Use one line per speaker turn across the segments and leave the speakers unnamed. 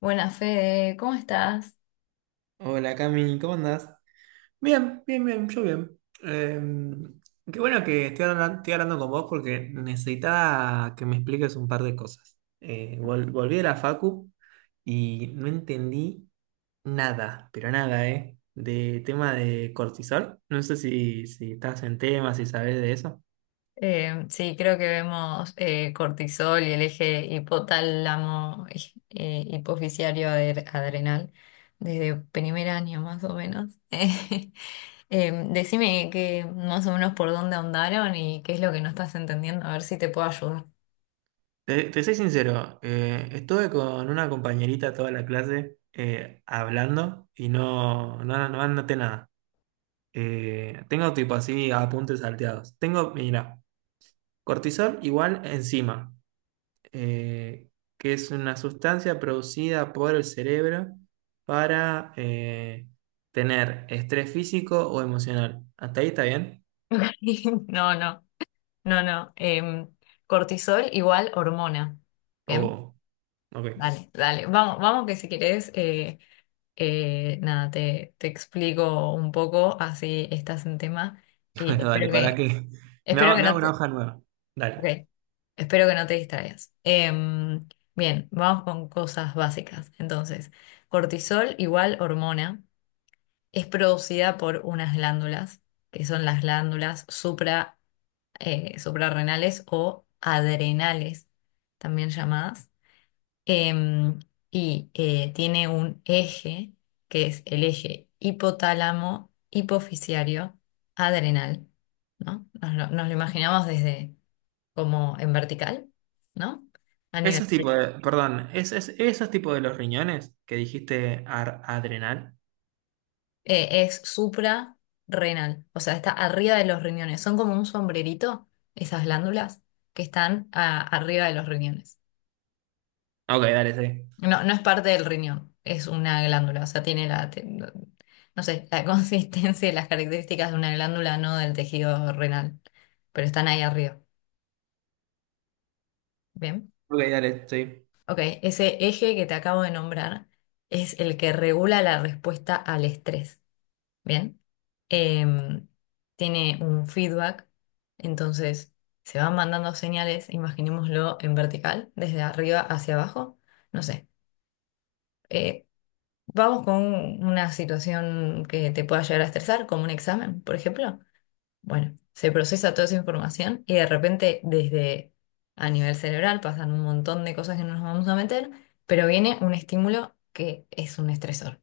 Buenas, Fede, ¿cómo estás?
Hola Cami, ¿cómo andás? Bien, bien, bien, yo bien. Eh, qué bueno que estoy hablando con vos porque necesitaba que me expliques un par de cosas. Volví de la facu y no entendí nada, pero nada, ¿eh? De tema de cortisol. No sé si estás en tema, si sabes de eso.
Sí, creo que vemos cortisol y el eje hipotálamo, hipoficiario adrenal desde primer año más o menos. Decime que más o menos por dónde andaron y qué es lo que no estás entendiendo, a ver si te puedo ayudar.
Te soy sincero, estuve con una compañerita toda la clase hablando y no anoté nada. Tengo tipo así apuntes salteados. Tengo, mira, cortisol igual enzima, eh, que es una sustancia producida por el cerebro para tener estrés físico o emocional. ¿Hasta ahí está bien?
No, no, no, no. Em, cortisol igual hormona. Bien,
O, ok.
dale, dale. Vamos, vamos que si querés. Nada, te explico un poco, así estás en tema y
Bueno, dale, para que me
espero
hago,
que
me hago
no
una hoja nueva.
ok,
Dale.
espero que no te distraigas. Em, bien, vamos con cosas básicas. Entonces, cortisol igual hormona, es producida por unas glándulas, que son las glándulas supra, suprarrenales o adrenales, también llamadas. Em, y tiene un eje, que es el eje hipotálamo, hipofisiario, adrenal, ¿no? Nos lo imaginamos desde como en vertical, ¿no? A nivel,
Esos tipos de, perdón, esos tipos de los riñones que dijiste adrenal.
es suprarrenal, o sea, está arriba de los riñones. Son como un sombrerito, esas glándulas que están arriba de los riñones.
Ok, dale, sí.
No, no es parte del riñón, es una glándula, o sea, tiene no no sé, la consistencia y las características de una glándula, no del tejido renal, pero están ahí arriba. Bien.
Ok, dale, sí.
Ok, ese eje que te acabo de nombrar es el que regula la respuesta al estrés. Bien. Em, tiene un feedback, entonces se van mandando señales, imaginémoslo en vertical, desde arriba hacia abajo, no sé. Eh, Vamos con una situación que te pueda llegar a estresar, como un examen, por ejemplo. Bueno, se procesa toda esa información y de repente desde a nivel cerebral pasan un montón de cosas que no nos vamos a meter, pero viene un estímulo que es un estresor.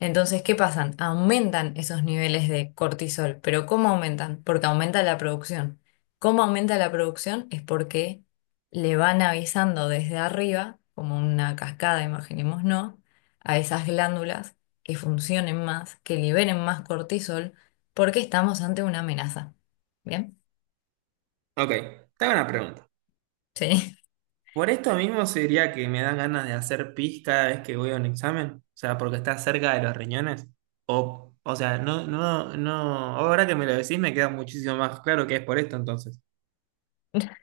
Entonces, ¿qué pasan? Aumentan esos niveles de cortisol, pero ¿cómo aumentan? Porque aumenta la producción. ¿Cómo aumenta la producción? Es porque le van avisando desde arriba, como una cascada, imaginemos, ¿no? A esas glándulas que funcionen más, que liberen más cortisol porque estamos ante una amenaza. ¿Bien?
Ok, te hago una pregunta.
Sí.
Por esto mismo se diría que me dan ganas de hacer pis cada vez que voy a un examen, o sea, porque está cerca de los riñones. O sea, no, no, no, ahora que me lo decís me queda muchísimo más claro que es por esto entonces.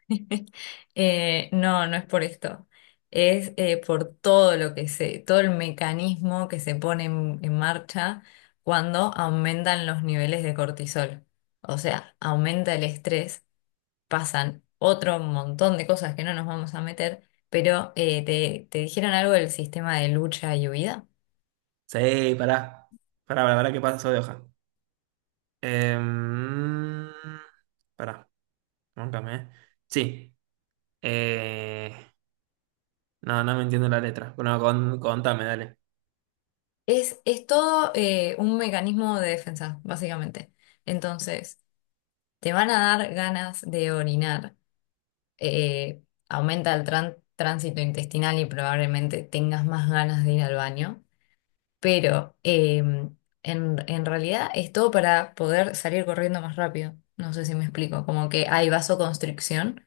No, no es por esto. Es por todo lo que se, todo el mecanismo que se pone en marcha cuando aumentan los niveles de cortisol. O sea, aumenta el estrés, pasan otro montón de cosas que no nos vamos a meter, pero te dijeron algo del sistema de lucha y huida.
Sí, pará que pasó de hoja. Em, pará, móncame, eh. Sí, eh, no, no me entiendo la letra. Bueno, contame, dale.
Es todo un mecanismo de defensa, básicamente. Entonces, te van a dar ganas de orinar. Eh, aumenta el tránsito intestinal y probablemente tengas más ganas de ir al baño. Pero en realidad es todo para poder salir corriendo más rápido. No sé si me explico. Como que hay vasoconstricción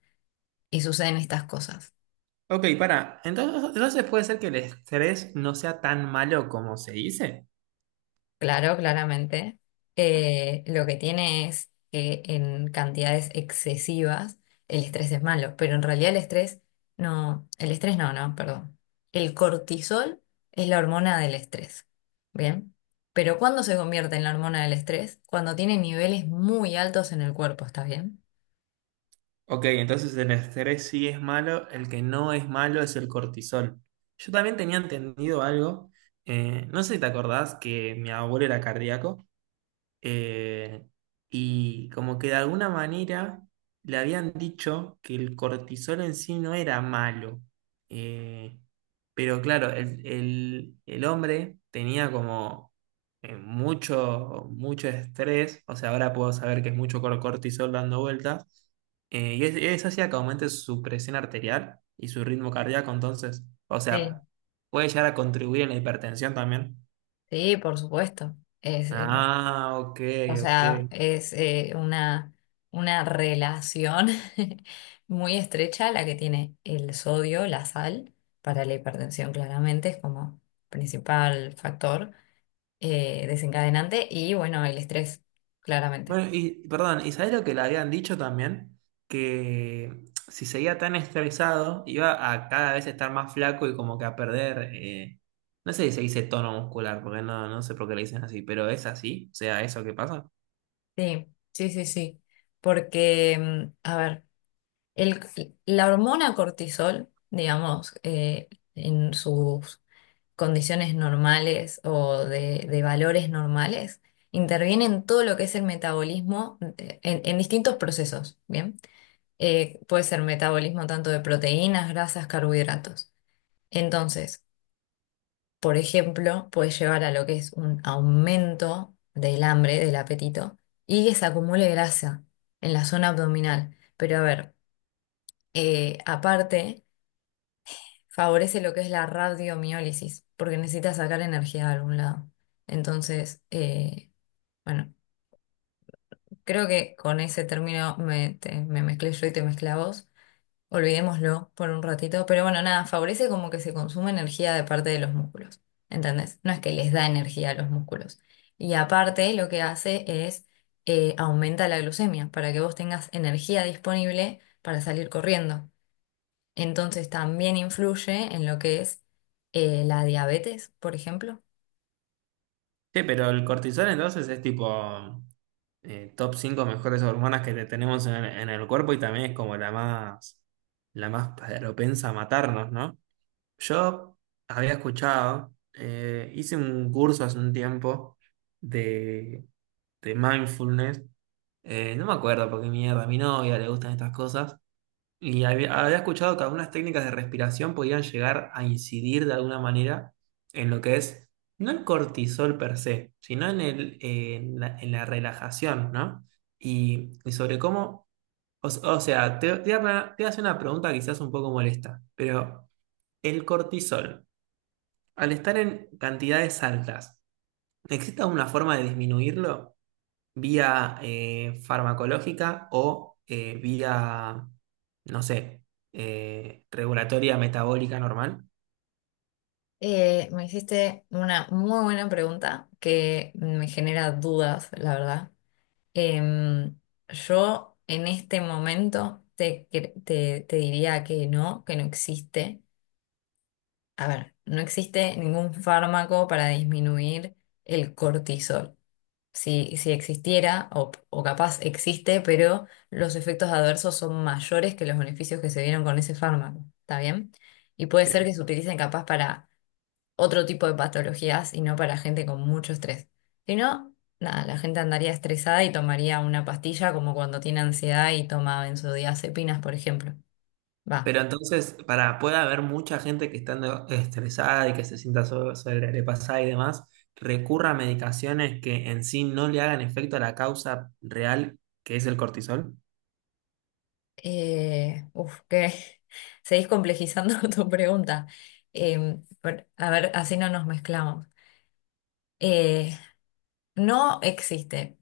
y suceden estas cosas.
Ok, pará, entonces puede ser que el estrés no sea tan malo como se dice.
Claro, claramente. Lo que tiene es que en cantidades excesivas el estrés es malo, pero en realidad el estrés no, no, perdón. El cortisol es la hormona del estrés, ¿bien? Pero ¿cuándo se convierte en la hormona del estrés? Cuando tiene niveles muy altos en el cuerpo, ¿está bien?
Ok, entonces el estrés sí es malo, el que no es malo es el cortisol. Yo también tenía entendido algo, no sé si te acordás que mi abuelo era cardíaco, eh, y como que de alguna manera le habían dicho que el cortisol en sí no era malo. Eh, pero claro, el hombre tenía como mucho, mucho estrés, o sea, ahora puedo saber que es mucho cortisol dando vueltas, eso hacía que aumente su presión arterial y su ritmo cardíaco, entonces, o
Sí.
sea, puede llegar a contribuir en la hipertensión también.
Sí, por supuesto.
Ah, ok,
O
ok.
sea, es una relación muy estrecha la que tiene el sodio, la sal, para la hipertensión claramente es como principal factor desencadenante y bueno, el estrés, claramente.
Bueno, y perdón, ¿y sabés lo que le habían dicho también? Que si seguía tan estresado, iba a cada vez estar más flaco y como que a perder, no sé si se dice tono muscular, porque no, no sé por qué le dicen así, pero es así, o sea, eso que pasa.
Sí, sí, sí, sí. Porque, mm, a ver, el, la hormona cortisol, digamos, en sus condiciones normales o de valores normales, interviene en todo lo que es el metabolismo en distintos procesos, ¿bien? Puede ser metabolismo tanto de proteínas, grasas, carbohidratos. Entonces, por ejemplo, puede llevar a lo que es un aumento del hambre, del apetito, y que se acumule grasa en la zona abdominal. Pero a ver, aparte favorece lo que es la radiomiólisis, porque necesita sacar energía de algún lado. Entonces, bueno, creo que con ese término me mezclé yo y te mezclé a vos. Olvidémoslo por un ratito, pero bueno, nada, favorece como que se consume energía de parte de los músculos, ¿entendés? No es que les da energía a los músculos. Y aparte lo que hace es aumenta la glucemia para que vos tengas energía disponible para salir corriendo. Entonces también influye en lo que es la diabetes, por ejemplo.
Sí, pero el cortisol entonces es tipo top 5 mejores hormonas que tenemos en el cuerpo y también es como la más propensa a matarnos, ¿no? Yo había escuchado, hice un curso hace un tiempo de, de mindfulness. No me acuerdo porque mierda, a mi novia le gustan estas cosas. Y había escuchado que algunas técnicas de respiración podían llegar a incidir de alguna manera en lo que es, no el cortisol per se, sino en en la relajación, ¿no? Y sobre cómo, te voy a hacer una pregunta quizás un poco molesta, pero el cortisol al estar en cantidades altas, ¿existe alguna forma de disminuirlo vía farmacológica o vía, no sé, regulatoria metabólica normal?
Me hiciste una muy buena pregunta que me genera dudas, la verdad. Em, yo en este momento te diría que no existe. A ver, no existe ningún fármaco para disminuir el cortisol. Si, si existiera, o capaz existe, pero los efectos adversos son mayores que los beneficios que se dieron con ese fármaco, ¿está bien? Y puede ser que
Bien.
se utilicen capaz para otro tipo de patologías y no para gente con mucho estrés. Si no, nada, la gente andaría estresada y tomaría una pastilla como cuando tiene ansiedad y toma benzodiazepinas, por ejemplo. Va.
Pero entonces, para pueda haber mucha gente que estando estresada y que se sienta sobrepasada y demás, recurra a medicaciones que en sí no le hagan efecto a la causa real, que es el cortisol.
Uf, que seguís complejizando tu pregunta. A ver, así no nos mezclamos. Eh, No existe,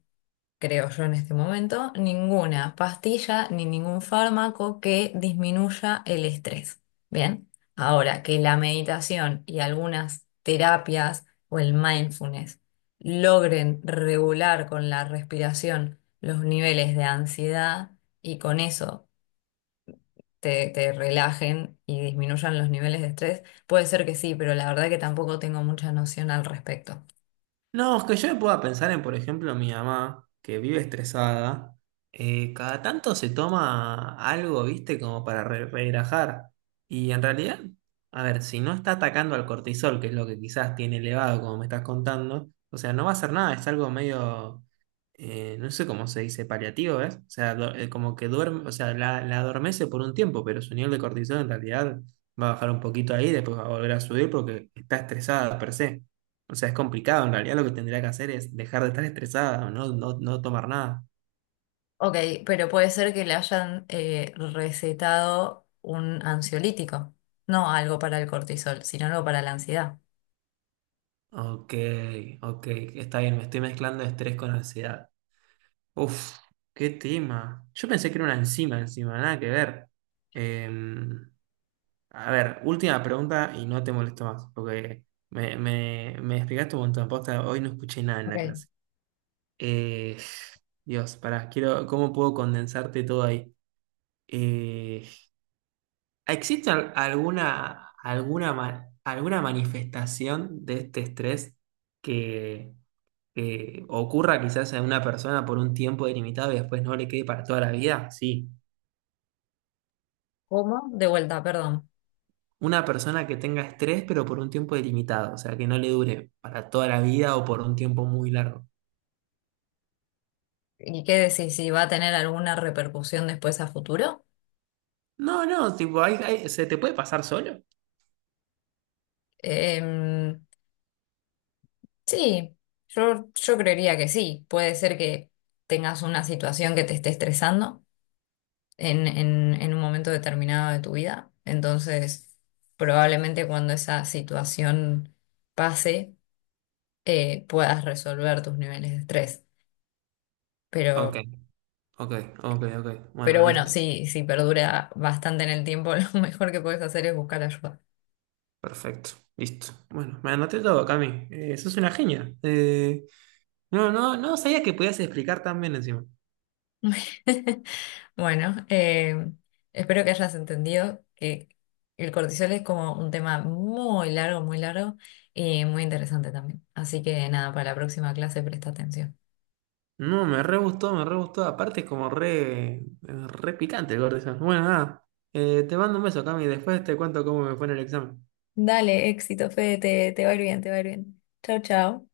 creo yo en este momento, ninguna pastilla ni ningún fármaco que disminuya el estrés. Bien, ahora que la meditación y algunas terapias o el mindfulness logren regular con la respiración los niveles de ansiedad y con eso te relajen y disminuyan los niveles de estrés, puede ser que sí, pero la verdad que tampoco tengo mucha noción al respecto.
No, es que yo me puedo pensar en, por ejemplo, mi mamá, que vive estresada, cada tanto se toma algo, viste, como para relajar. Y en realidad, a ver, si no está atacando al cortisol, que es lo que quizás tiene elevado, como me estás contando, o sea, no va a hacer nada, es algo medio, no sé cómo se dice, paliativo, ¿ves? O sea, como que duerme, o sea, la adormece por un tiempo, pero su nivel de cortisol en realidad va a bajar un poquito ahí, después va a volver a subir porque está estresada per se. O sea, es complicado. En realidad lo que tendría que hacer es dejar de estar estresada, no tomar nada.
Ok, pero puede ser que le hayan recetado un ansiolítico, no algo para el cortisol, sino algo para la ansiedad.
Ok, ok, está bien, me estoy mezclando estrés con ansiedad. Uf, qué tema. Yo pensé que era una enzima encima, nada que ver. Em, a ver, última pregunta y no te molesto más, porque me explicaste un montón. Posta, hoy no escuché nada en la
Ok,
clase. Eh, Dios, pará, quiero, ¿cómo puedo condensarte todo ahí? Eh, ¿Existe alguna manifestación de este estrés que, que ocurra quizás en una persona por un tiempo delimitado y después no le quede para toda la vida? Sí.
¿cómo? De vuelta, perdón.
Una persona que tenga estrés pero por un tiempo delimitado, o sea, que no le dure para toda la vida o por un tiempo muy largo.
¿Y qué decís? ¿Si va a tener alguna repercusión después a futuro?
No, no, tipo, ¿se te puede pasar solo?
Em, sí, yo, yo creería que sí. Puede ser que tengas una situación que te esté estresando en un momento determinado de tu vida. Entonces, probablemente cuando esa situación pase puedas resolver tus niveles de estrés.
Ok,
Pero,
ok, ok, ok.
pero
Bueno,
bueno,
listo.
sí, si perdura bastante en el tiempo, lo mejor que puedes hacer es buscar ayuda.
Perfecto, listo. Bueno, me anoté todo, Cami. Sos una genia. No, no, no sabía que podías explicar tan bien encima.
Bueno, espero que hayas entendido que el cortisol es como un tema muy largo y muy interesante también. Así que nada, para la próxima clase presta atención.
No, me re gustó, me re gustó. Aparte es como re, re picante el Gordon. Bueno, nada. Te mando un beso, Cami. Después te cuento cómo me fue en el examen.
Dale, éxito, Fede, te va a ir bien, te va a ir bien. Chao, chao.